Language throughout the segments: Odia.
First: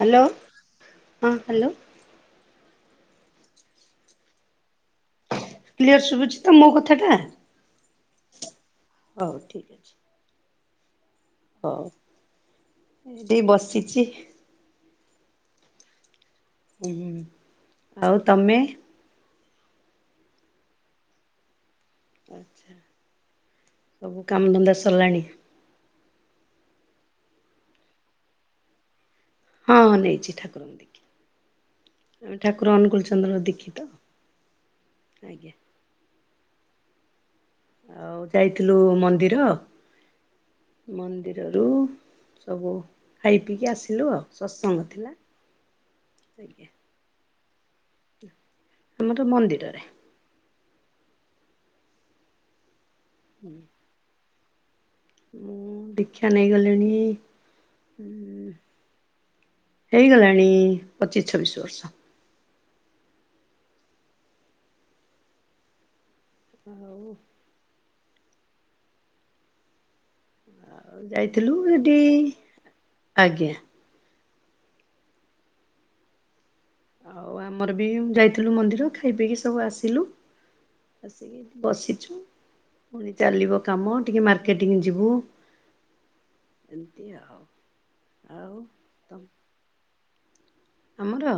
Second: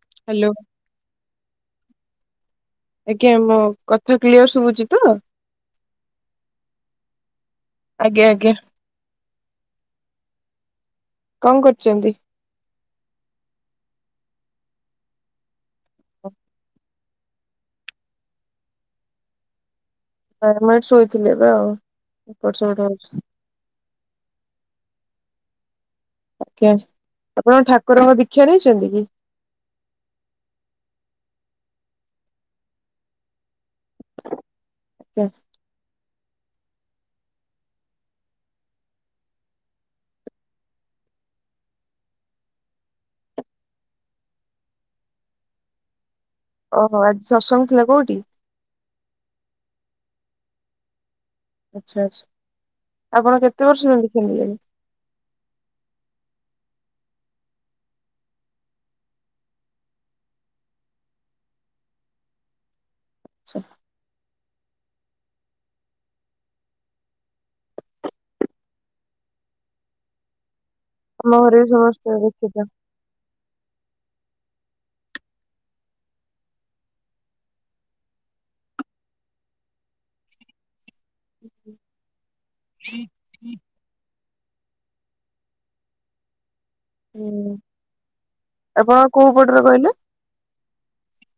ହଁ ହ୍ୟାଲୋ ହାଲୋ। ଆଜ୍ଞା ମୋ କଥା କ୍ଲିୟର ଶୁଭୁଛି ତ? କ୍ଲିୟର୍ ଶୁଭୁଛି ତ ମୋ କଥାଟା? ଆଜ୍ଞା ଆଜ୍ଞା। ହଉ ଠିକ୍ ଅଛି। କଣ କରୁଛନ୍ତି? ଏଇଟି ବସିଚି ‌। ଓଃ। ଉଁ ହୁଁ ଆଉ ତମେ? ଆ ମୁଁ ଏଇଠି ଶୋଇଥିଲି ଏବେ ଆଉ ଏପଟ ଆଚ୍ଛା ସେପଟ ହୋଉଛି। ସବୁ କାମଧନ୍ଦା ସରିଲାଣି? ଆଜ୍ଞା ଆପଣ ଠାକୁରଙ୍କ ଦୀକ୍ଷା ନେଇଛନ୍ତି କି? ହଁ ନେଇଛି ଠାକୁରଙ୍କ ଦୀକ୍ଷା। ଆମେ ଠାକୁର ଅନୁକୁଳଚନ୍ଦ୍ର ଦୀକ୍ଷିତ ଆଜ୍ଞା। ଆଉ ଯାଇଥିଲୁ ମନ୍ଦିର ମନ୍ଦିରରୁ ସବୁ ଖାଇ ପିଇକି ଆସିଲୁ ଆଉ ସତ୍ସଙ୍ଗ ଥିଲା। ଓହୋ ଆଜି ସତ୍ସଙ୍ଗ ଥିଲା କୋଉଠି? ଆମର ମନ୍ଦିରରେ। ଆଚ୍ଛା ଆଚ୍ଛା ଆପଣ କେତେ ବର୍ଷ ହେଲା ଦୀକ୍ଷା ନେଲେଣି? ମୁଁ ଦୀକ୍ଷା ନେଇଗଲିଣି ଉଁ ହେଇଗଲାଣି ପଚିଶ ଛବିଶ ବର୍ଷ। [unintelligible] ଆଉ ଆଉ ଆମ ଯାଇଥିଲୁ ଘରେ ବି ହେଠି ସମସ୍ତେ ଦୀକ୍ଷିତ। ଆଜ୍ଞା। ଆଉ ଆମର ବି ମ୍ ଯାଇଥିଲୁ ମନ୍ଦିର ଖାଇ ପିଇକି ସବୁ ଆସିଲୁ। ଆସିକି ବସିଛୁ। ପୁଣି ଚାଲିବ କାମ ଟିକେ ମାର୍କେଟିଂ ଯିବୁ। ଏମିତି ଆଉ ହୁଁ ଆଉ? ଆପଣ ତ କୋଉ ପଟରେ କହିଲେ? ଆମର?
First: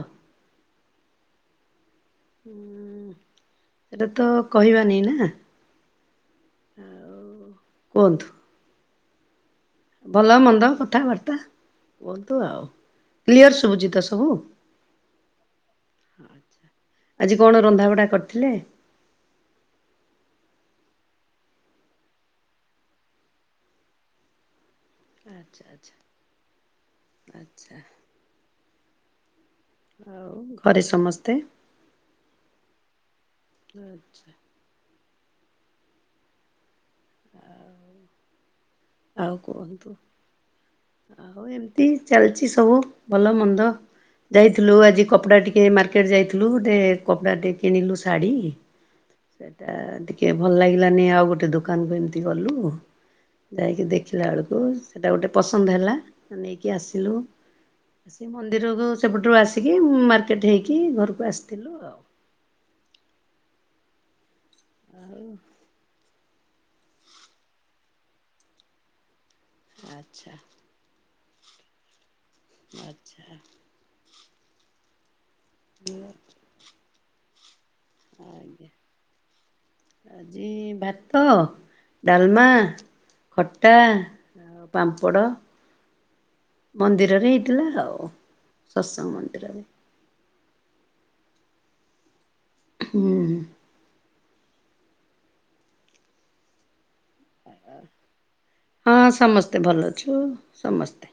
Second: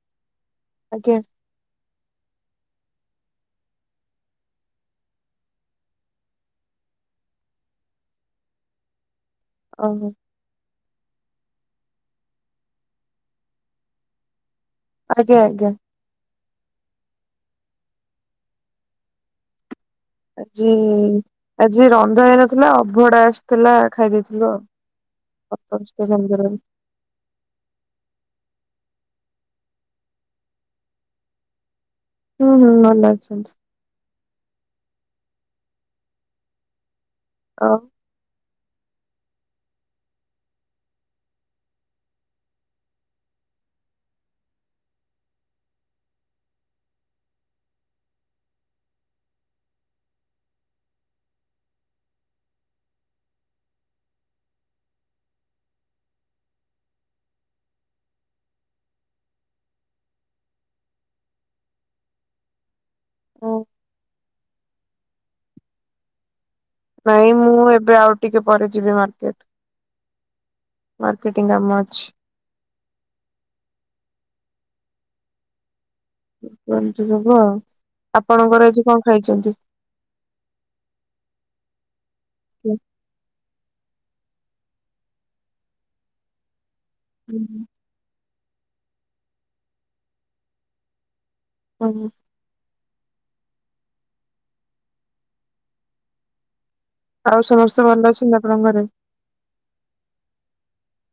ଆଜ୍ଞା। ହୁଁ ଏଟା ତ କହିବାନି ନା? ଆଉ କୁହନ୍ତୁ? ଓହୋ। ଭଲ ମନ୍ଦ କଥାବାର୍ତ୍ତା କୁହନ୍ତୁ ଆଉ କ୍ଲିଅର ଶୁଭୁଛି ତ ସବୁ? ଆଜ୍ଞା ଆଜ୍ଞା। ଆଛା ଆଜି କଣ ରନ୍ଧାବଢ଼ା କରିଥିଲେ? ଆଜି ଆଜି ରନ୍ଧା ହେଇନଥିଲା ଅଭଡ଼ା ଆସିଥିଲା ଖାଇ ଦେଇଥିଲୁ ଆଉ। ଆଚ୍ଛା ଅପରିଷ୍କାର ମନ୍ଦିରରେ। ଆଚ୍ଛା ଆଚ୍ଛା। ଆଉ ଘରେ ସମସ୍ତେ? ହୁଁ ହୁଁ ଭଲ ଅଛନ୍ତି। ଆଚ୍ଛା। ଆଉ? ଆଉ କୁହନ୍ତୁ ଆଉ ଉ ଏମିତି ଚାଲିଛି ସବୁ ଭଲ ମନ୍ଦ ଯାଇଥିଲୁ ଆଜି କପଡ଼ା ଟିକେ ମାର୍କେଟ ଯାଇଥିଲୁ ଗୋଟେ କପଡ଼ା ଟିକେ କିଣିଲୁ ଶାଢ଼ୀ। ସେଟା ଟିକେ ଭଲ ଲାଗିଲାନି ଆଉ ଗୋଟେ ଦୋକାନ କୁ ଏମିତି ଗଲୁ। ଯାଇକି ଦେଖିଲା ବେଳକୁ ସେଟା ଗୋଟେ ପସନ୍ଦ ହେଲା, ଆ ନେଇକି ଆସିଲୁ। ସେ ମନ୍ଦିର ଗ ସେପଟରୁ ଆସିକି ମାର୍କେଟ ହେଇକି ଘରକୁ ଆସିଥିଲୁ ଆଉ। ଆଉ? ନାଇଁ ମୁଁ ଏବେ ଆଉ ଟିକେ ପରେ ଯିବି ମାର୍କେଟ। ଆଚ୍ଛା! ଆଚ୍ଛା। ମାର୍କେଟିଙ୍ଗ୍ କାମ ଅଛି। ଆଚ୍ଛା। ଆପଣଙ୍କର ଆଜି କଣ ଖାଇଚନ୍ତି? ଆଜି ଭାତ, ଡାଲମା, ଖଟା ଆଉ ପାମ୍ପଡ଼ ମନ୍ଦିରରେ ହେଇଥିଲା ଆଉ ସତ୍ସଙ୍ଗ ମନ୍ଦିରରେ। ଆଜ୍ଞା। ହୁଁ। ଆଉ ସମସ୍ତେ ଭଲ ଅଛନ୍ତି ଆପଣଙ୍କ ଘରେ? ଏ ଭଲ ଅଛୁ ସମସ୍ତେ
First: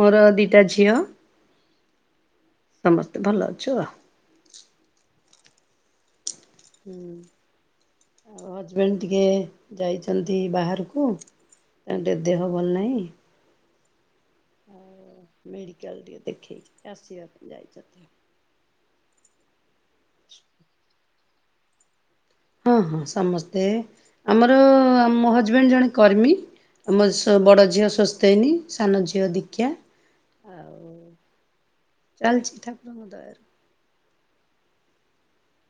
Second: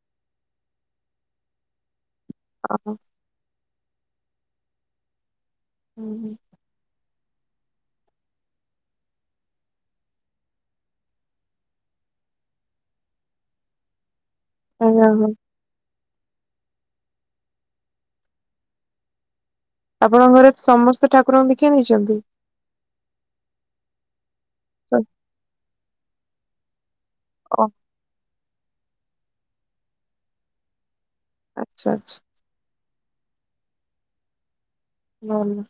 ମୋର ଦିଟା ଝିଅ ସମସ୍ତେ ଭଲ ଅଛୁ ଆଉ ହୁଁ ହଜବେଣ୍ଡ ଟିକେ ଯାଇଚନ୍ତି ବାହାରକୁ ତାଙ୍କ ଟିକେ ଦେହ ଭଲ ନାହିଁ। ଆମେ ଯାଉନୁ। ମେଡିିକାଲ ଟିକେ ଦେଖିଇକି ଆସିବେ ଯାଇଚନ୍ତି। ଆପଣଙ୍କ ଘରେ ସମସ୍ତେ ଠାକୁରଙ୍କ ଦିକ୍ଷା ନେଇଚନ୍ତି? ହଁ, ହଁ ସମସ୍ତେ ଆମର ମୋ ହଜବେଣ୍ଡ ଜଣେ କର୍ମୀ। ଆମ ବଡ଼ ଓ ଝିଅ ସୋସ୍ତେନୀ ସାନ ଝିଅ ଦୀକ୍ଷା ଆଉ ଆଚ୍ଛା! ଆଚ୍ଛା। ଚାଲିଚି ଠାକୁରଙ୍କ ଦୟାରୁ। ଭଲ।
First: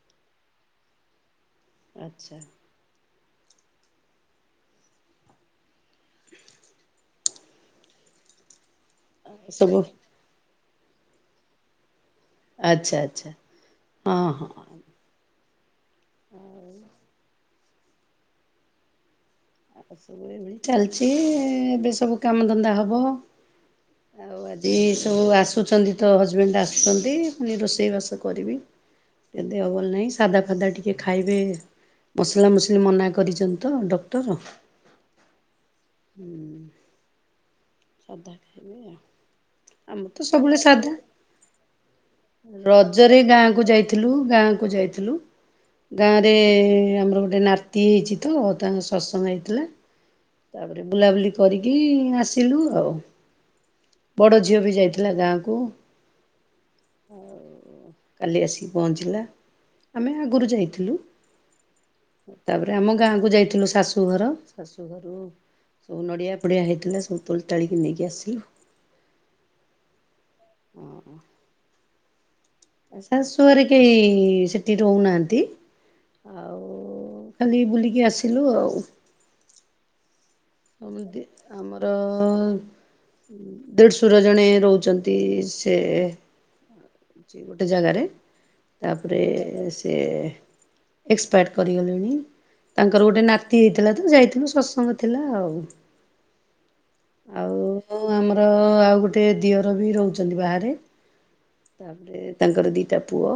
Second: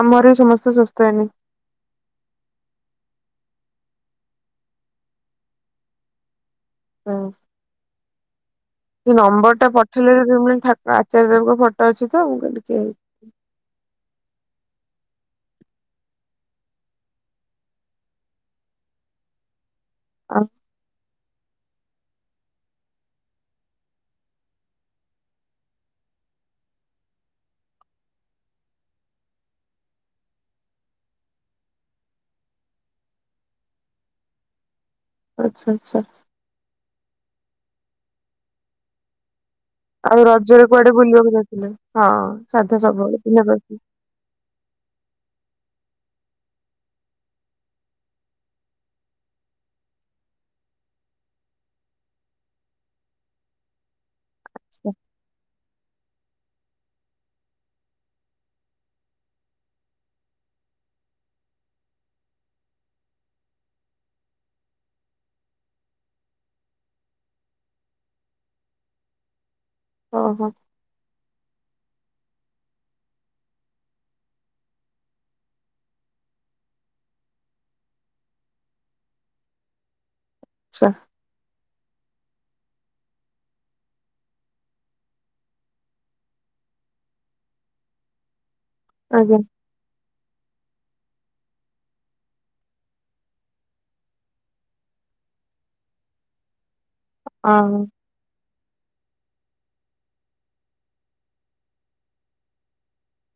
ଆମ ଘରେ ସମସ୍ତେ ସୁସ୍ଥ ହେନି ଆଚ୍ଛା। ହଁ। ସେ ନମ୍ବରଟା ଏସବୁ ପଠେଇଲେ ମୁଁ ଠା ଆଚାର୍ଯ୍ୟଙ୍କ ଫଟୋ ଅଛି ତ। ମୁଁ କହିଲି କି ଆଚ୍ଛା ଆଚ୍ଛା ହଁ, ହଁ। ଚାଲିଛି ଏବେ ସବୁ କାମ ଧନ୍ଦା ହବ। ଆଉ ଆଜି ସବୁ ଆସୁଚନ୍ତି ତ ହଜବେଣ୍ଡ ଆସୁଚନ୍ତି ପୁଣି ରୋଷେଇ ବାସ କରିବି ଏ ଦେହ ଭଲ ନାହିଁ ସାଧା ଫାଧା ଟିକେ ଖାଇବେ। ମସଲା ମସିଲି ମନା କରିଚନ୍ତି ତ ଡକ୍ଟର। ଅଛା ଆଚ୍ଛ୍ଵା। ସାଧା ଖାଇବି ଆଉ ଆମର ତ ଆଉ ସବୁବେଳେ ରଜରେ ସାଧା କୁଆଡେ ବୁଲିବାକୁ ଯାଇଥିଲେ? ହଁ, ସାଧା ସବୁବେଳେ ପିଲା କରି ଥିଲୁ ଗାଁ କୁ ଯାଇଥିଲୁ। ଗାଁରେ ଆମର ଗୋଟେ ନାତି ହେଇଛି ତ ତାଙ୍କ ସତ୍ସଙ୍ଗ ହେଇଥିଲା। ତାପରେ ବୁଲାବୁଲି କରିକି ଆସ ଲୁ ଆଉ ବଡ ଝିଅ ବି ଯାଇଥିଲା ଗାଁକୁ। ହଉ। କାଲି ଆସିକି ପହଞ୍ଚିଲା ଆମେ ଆଗରୁ ଯାଇଥିଲୁ। ତାପରେ ଆମ ଗାଁକୁୁ ଯାଇଥିଲୁ ଶାଶୁଘର ଶାଶୁ ଘରୁ ରୁ ସବୁ ନଡ଼ିଆ ପଡିଆ ହେଇଥିଲା ସବୁ ତଳିତାଳି କି ନେଇକି ଆସିଲୁ। ଓହୋ। [inaudible] ଶାଶୁ ଘରେ କେହି ସେଠି ରହୁନାହାନ୍ତି। ଆଉ ଖାଲି ବୁଲିକି ଆସିଲୁ ଆଉ। ଆଚ୍ଛା [unintelligible] ଆମର ଦେଢଶୁର ଜଣେ ରହୁଛନ୍ତି ସେ ସେଇ ଗୋଟେ ଜାଗାରେ ତାପରେ ଆଜ୍ଞା ସେ ଏକ୍ସପାୟାର୍ଡ କରିଗଲେଣି ତାଙ୍କର ଗୋଟେ ନାତି ହେଇଥିଲା ତ ଯାଇଥିଲୁ ସତ୍ସଙ୍ଗ ଥିଲା ଆଉ। ହଉ। ହଁ। ଆଉ ଆମର ଆଉ ଗୋଟେ ଦିଅର ବି ରହୁଛନ୍ତି ବାହାରେ। ତାପରେ ତାଙ୍କର ଦିଟା ପୁଅ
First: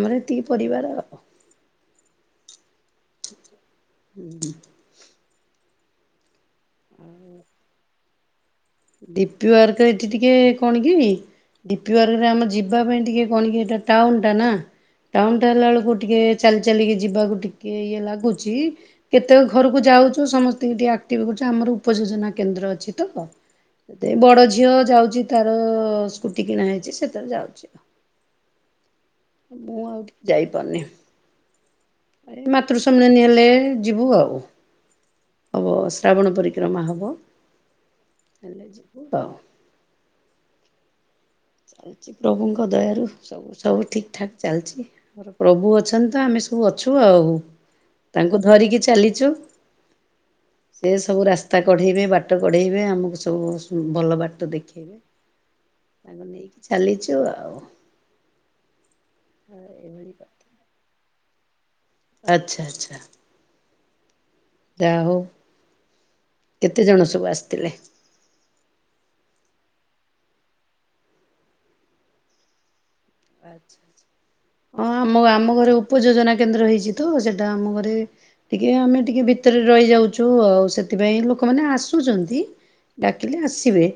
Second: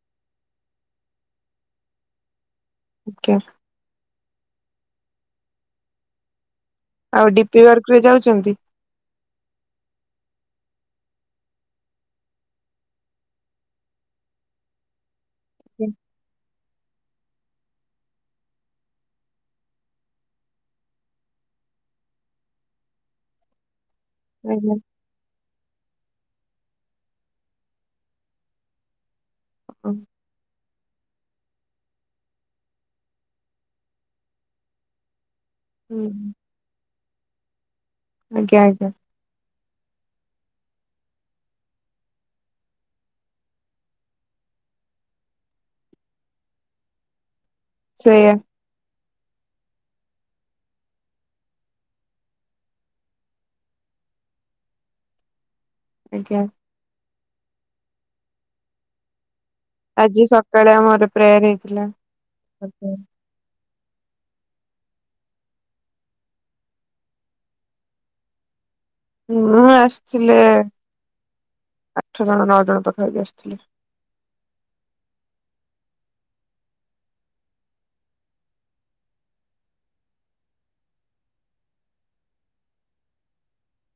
ଆମର ଏତିକି ପରିବାର। ଓକେ। ହୁଁ। ଆଉ ଡି ପି ୱାର୍କରେ ଯାଉଛନ୍ତି? ଡି ପିୱାର୍କରେ ଏଠି ଟିକେ କଣ କି ଡି ପି ୱାର୍ ରେ ଆମ ଯିବା ପାଇଁ ଟିକେ କଣ କି ଏଟା ଟାଉନ ଟା ନା। ଟାଉନ ଟା ହେଲା ଆଜ୍ଞା ବେଳକୁ ଟିକେ ଚାଲି ଚାଲିକି ଯିବାକୁ ଟିକେ ଇଏ ଲାଗୁଛି। କେତେକ ଘରକୁ ଯାଉଛୁ ସମସ୍ତଙ୍କୁ ଟିକେ ଆକ୍ଟିଭି କରୁଛୁ ଆମର ଉପଯୋଜନା କେନ୍ଦ୍ର ଅଛି ତ ଏ ବଡ ଝିଅ ଆଜ୍ଞା ଯାଉଛି ତାର ସ୍କୁଟି କିଣା ହେଇଛି ସେଥିରେ ଯାଉଛି ଆଉ। ମୁଁ ହଁ ଆଉ ଟିକେ ଯାଇପାରୁନି। ଏ ମାତୃସମ୍ମିଳନୀ ହେଲେ ଯିବୁ ଆଉ ହବ ହୁଁ ଶ୍ରାବଣ ପରି ବିକ୍ରମା ହେବ ଆଜ୍ଞା ହେଲେ ଆଜ୍ଞା ଯିବୁ ତ। ଅଛି ପ୍ରଭୁଙ୍କ ଦୟାରୁ। ସ ଆଉ ସବୁ ଠିକ୍ ଠାକ୍ ଚାଲିଛି ଆମର ପ୍ରଭୁ ଅଛନ୍ତି ତ ଆମେ ସବୁ ଅଛୁ ଆଉ। ସେଇଆ ତାଙ୍କୁ ଧରିକି ଚାଲିଛୁ। ସେ ସବୁ ରାସ୍ତା କଢେଇବେ ବାଟ କଢେଇବେ ଆମକୁ ସବୁ ଭଲ ବାଟ ଦେଖେଇବେ। ତାଙ୍କୁ ଆଜ୍ଞା ନେଇ ଚାଲିଚୁ ଆଉ। ଏଇଭଳି ଆଜି କଥା। ସକାଳେ ଆମର ପ୍ରେୟାର ହେଇଥିଲା। ଆଚ୍ଛା ଆଚ୍ଛା। ଯାହା ହଉ କେତେ ଜଣ ସବୁ ଆସିଥିଲେ? ହଁ ଆସିଥିଲେ ଆଠ ଜଣ ନଅ ଜଣ ପାଖା ପାଖି ଆସିଥିଲେ। ଆଚ୍ଛା ହଁ ଆମ ଆମ ଘରେ ଉପଯୋଜନା କେନ୍ଦ୍ର ହେଇଛି ତ ସେଟା ଆମ ଘରେ ଟିକେ ଆମେ ଟିକେ ଭିତରେ ରହିଯାଉଛୁ ଆଉ ସେଥିପାଇଁ ଲୋକମାନେ ଆସୁଛନ୍ତି। ଡାକିଲେ ଆସିବେ।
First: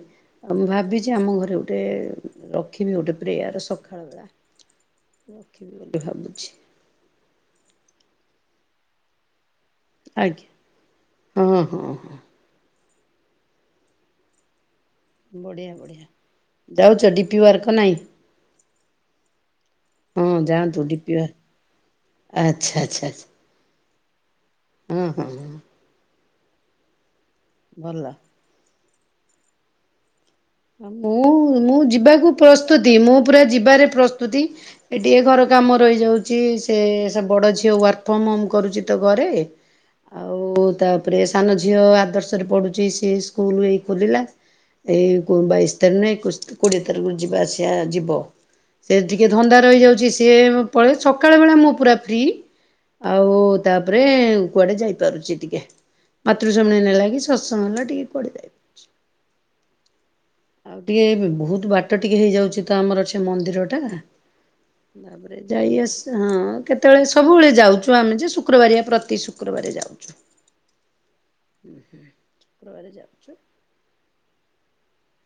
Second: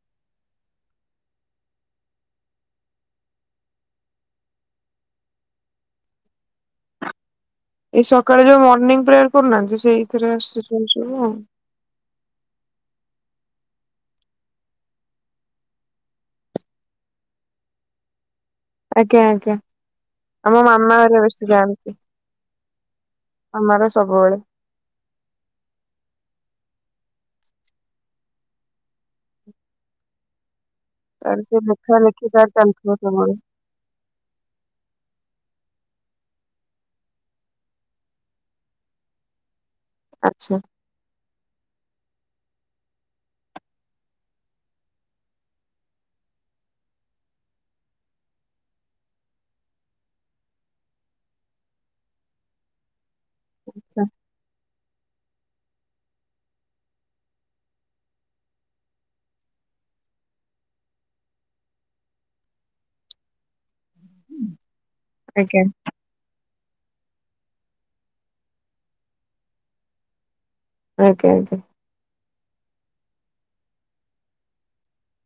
ଆଉ ମୁଁ ଭାବିଛି ଆମ ଘରେ ଗୋଟେ ରଖିବି ଗୋଟେ ପ୍ରେୟାର ଶକ୍ ଖାଳୁଆ ମୁଁ ରଖିବି ବୋଲି ଭାବୁଛି। ଏଇ ସକାଳେ ଯୋଉ ମର୍ଣ୍ଣିିଂ ପ୍ରେୟାର କରୁନାହାନ୍ତି ସେଇ ଏଥିରେ ଆଜ୍ଞା ଆସଛନ୍ତି ମ ହଁ ହଁ। ବଢିଆ ବଢିଆ ଯାଉଛ ଡିପିୱାର୍କ ନାଇ? ଆଜ୍ଞା ଆଜ୍ଞା ହଁ ଆମ ଯାଆନ୍ତୁ ମାମା ଡିପି ଘରା ୱାର୍କ ବେଶୀ ଯାଆନ୍ତି। ଆଚ୍ଛା ଆଚ୍ଛା ଚ୍ଛା ଆମର ସବୁବେଳେ। ଉଁ ହୁଁ। ଭଲ। ତାର ସେ ମୁଁ ମୁଁ ଲେଖା ଲେଖି ଯିବାକୁ ତାର ଚାଲିଥିବ ପ୍ରସ୍ତୁତି ମୁଁ ସବୁବେଳେ ପୁରା ଯିବାରେ ପ୍ରସ୍ତୁତି। ଏ ଟିକିଏ ଘର କାମ ରହିଯାଉଛି ସେ ସେ ବଡ଼ ଝିଅ ୱାର୍କ ଫ୍ରମ୍ ହୋମ୍ କରୁଛି ତ ଘରେ। ଆଉ ଆଚ୍ଛା। ତା ତାପରେ ସାନ ଝିଅ ଆଦର୍ଶରେ ପଢ଼ୁଛି ସିଏ ସ୍କୁଲ ଏଇ ଖୋଲିଲା। ଏଇ ବାଇଶି ତାରିଖ ନା ଏକୋଇଶ କୋଡ଼ିଏ ତାରିଖରୁ ଯିବା ଆସିବା ଯିବ। ସେ ଟିକିଏ ଧନ୍ଦା ରହିଯାଉଛି ସିଏ ପଳେ ସକାଳ ବେଳା ମୁଁ ପୁରା ଫ୍ରି। ଆଉ ତାପରେ ଆଚ୍ଛା କୁଆଡେ ଯାଇପାରୁଛି ଟିକେ। ମାତୃଶମୀଣ ହେଲାକି ଶତ ସଂଘ ହେଲା ଟିକେ [unintelligible] ଆଉ ଟିକେ ବହୁତ ବାଟ ଟିକେ ହେଇଯାଉଛି ତ ଆମର ସେ ମନ୍ଦିର ଟା। ତାପରେ ଆଜ୍ଞା ଯାଇ ଆସି ହଁ କେତେବେଳେ ସବୁବେଳେ ଯାଉଛୁ ଆମେ ଯେ ଶୁକ୍ରବାରିଆ ପ୍ରତି ଶୁକ୍ରବାର ଯାଉଛୁ। ଆଜ୍ଞା ଆଜ୍ଞା ଶୁକ୍ରବାରେ ଯାଉଛୁ।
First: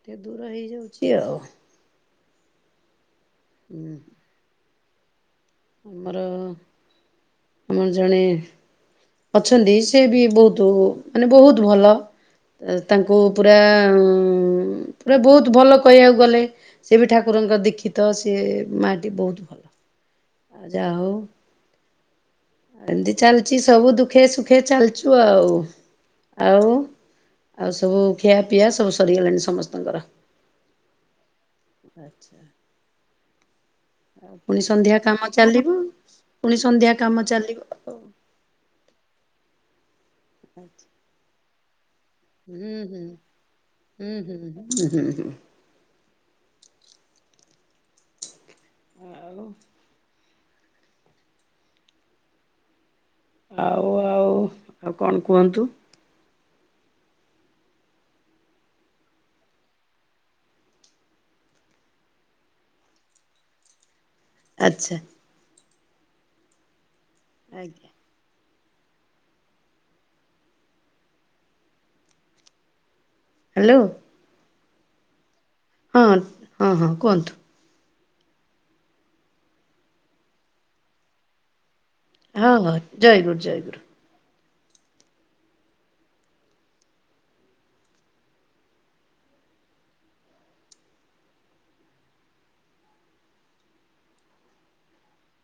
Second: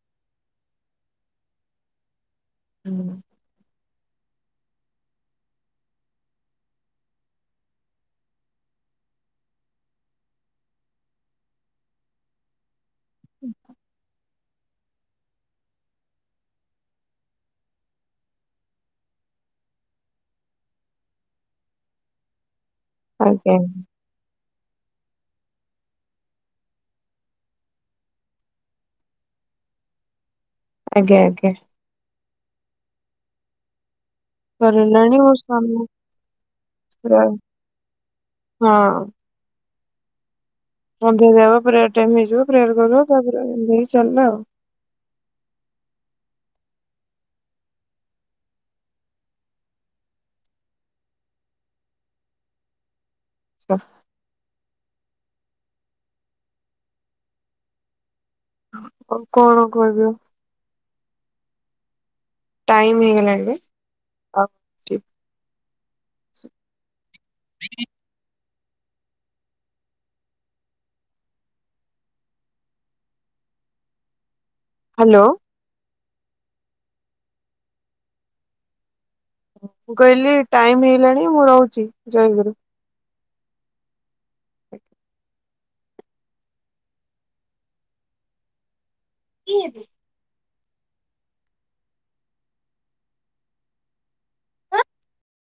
ଟିକେ ଦୂର ହେଇଯାଉଛି ଆଉ। ହୁଁ ହୁଁ। ଆମର ଆମର ଜଣେ ଅଛନ୍ତି ସେ ବି ବହୁତ ମାନେ ବହୁତ ଭଲ। ତାଙ୍କୁ ପୁରା ପୁରା ବହୁତ ଭଲ କହିବାକୁ ଗଲେ। ସେ ବି ଠାକୁରଙ୍କ ଦୀକ୍ଷିତ ସେ ମାଟି ବହୁତ ଭଲ ଆଉ ଯାହା ହଉ। ଏମିତି ଆଜ୍ଞା ଚାଲିଛି ସବୁ ଦୁଃଖେ ସୁଖେ ଚାଲୁଚୁ ଆଉ। ଆଉ ଆଉ ସବୁ ଖିଆପିଆ ସବୁ ସରିଗଲାଣି ସମସ୍ତଙ୍କର। ଆଜ୍ଞା ଆଜ୍ଞା। ଆଛା ଆଉ ପୁଣି ସନ୍ଧ୍ୟା ସରିଲାଣି କାମ ମୋ ଚାଲିବ ସ୍ୱାମୀ ପୁଣି ସନ୍ଧ୍ୟା ପୁରା କାମ ଚାଲିବ। ଆଉ। ହଁ। ଆଛା। ସନ୍ଧ୍ୟା ଦେବ ପ୍ରେୟାର ଟାଇମ ହେଇଯିବ ପ୍ରେୟାର କରିଦବ ତାପରେ ଦେଇକି ଚାଲିଲା ଆଉ। ଉଁ ହୁଁ ହୁଁ। ଆଉ ଆଉ ଆଉ ଆଉ କଣ କୁହନ୍ତୁ? ଆଉ କଣ କହିବ ଆଉ? ଟାଇମ୍ ହେଇଗଲାଣି ଯେ। ଆଛା। ଆଜ୍ଞା। ହ୍ୟାଲୋ ହ୍ୟାଲୋ ହଁ ହଁ ହଁ କୁହନ୍ତୁ। ମୁଁ କହିଲି ଟାଇମ ହେଲାଣି ମୁଁ ରହୁଛି? ହଁ ଜୟଗୁରୁ। ହଉ ଜୟ ଗୁରୁ ଜୟ ଗୁରୁ। ଆ [inaudible] କିଏ ତୁ?